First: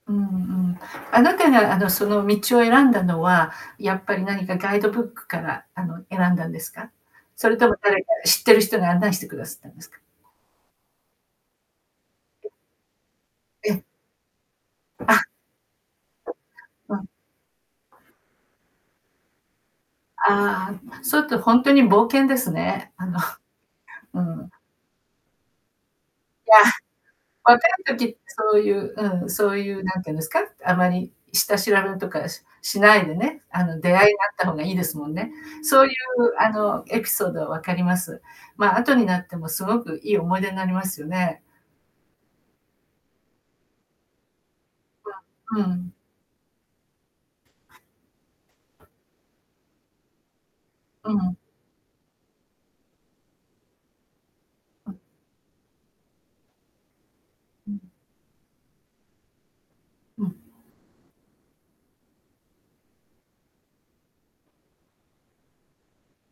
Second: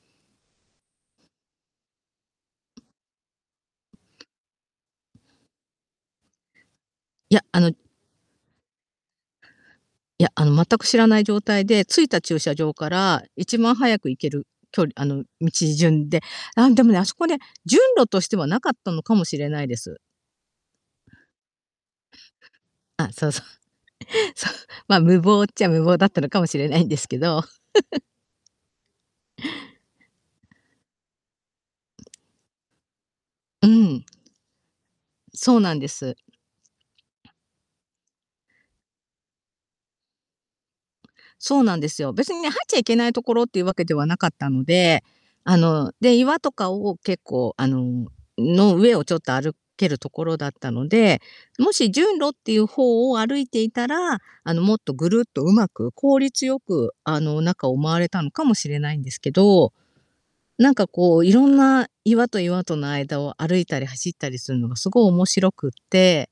うんうん、あなたが、あの、その道を選んだのは、やっぱり何かガイドブックから、あの、選んだんですか？いや、それあとのも誰か知ってる人が案内してくだすったんですか？いや、あの、全く知らない状態で、着いた駐 車場からいちまえ、んお早く行ける距離あ。あの、道順で。なん、でもうね、あん。そこね、順路としては無かったのかもしれないです。ああ、それってほんとに冒険ですね。ああ、のそうそう。うそん。う。ま、無謀っちゃ無謀だったのかもいや、しれないんですけど。若い 時ってそういう、うん、そういう何ていうんですか、あまり下調べとかししないでね、あうの、出ん。会いがあった方がいいですもんね。そうなんそうでいうす。あの、エピソード分かります。ま、後になってもすごくいい思い出なりますよね。そうなんですよ。別にね、入っちゃいけない所っていうわけではなかったので、わ、あうの、ん。で、岩とかを結構あのの上をちょっと歩けるところだったのうで、ん。もし順路っていう方を歩いていたら、あの、もっうとん。ぐるっと上手く、効率よく、あの、中ううをん。回れたのかもしれないんですけど、うん。なんかこういろんな岩と岩との間を歩いたり走ったりすんのがすご面白くって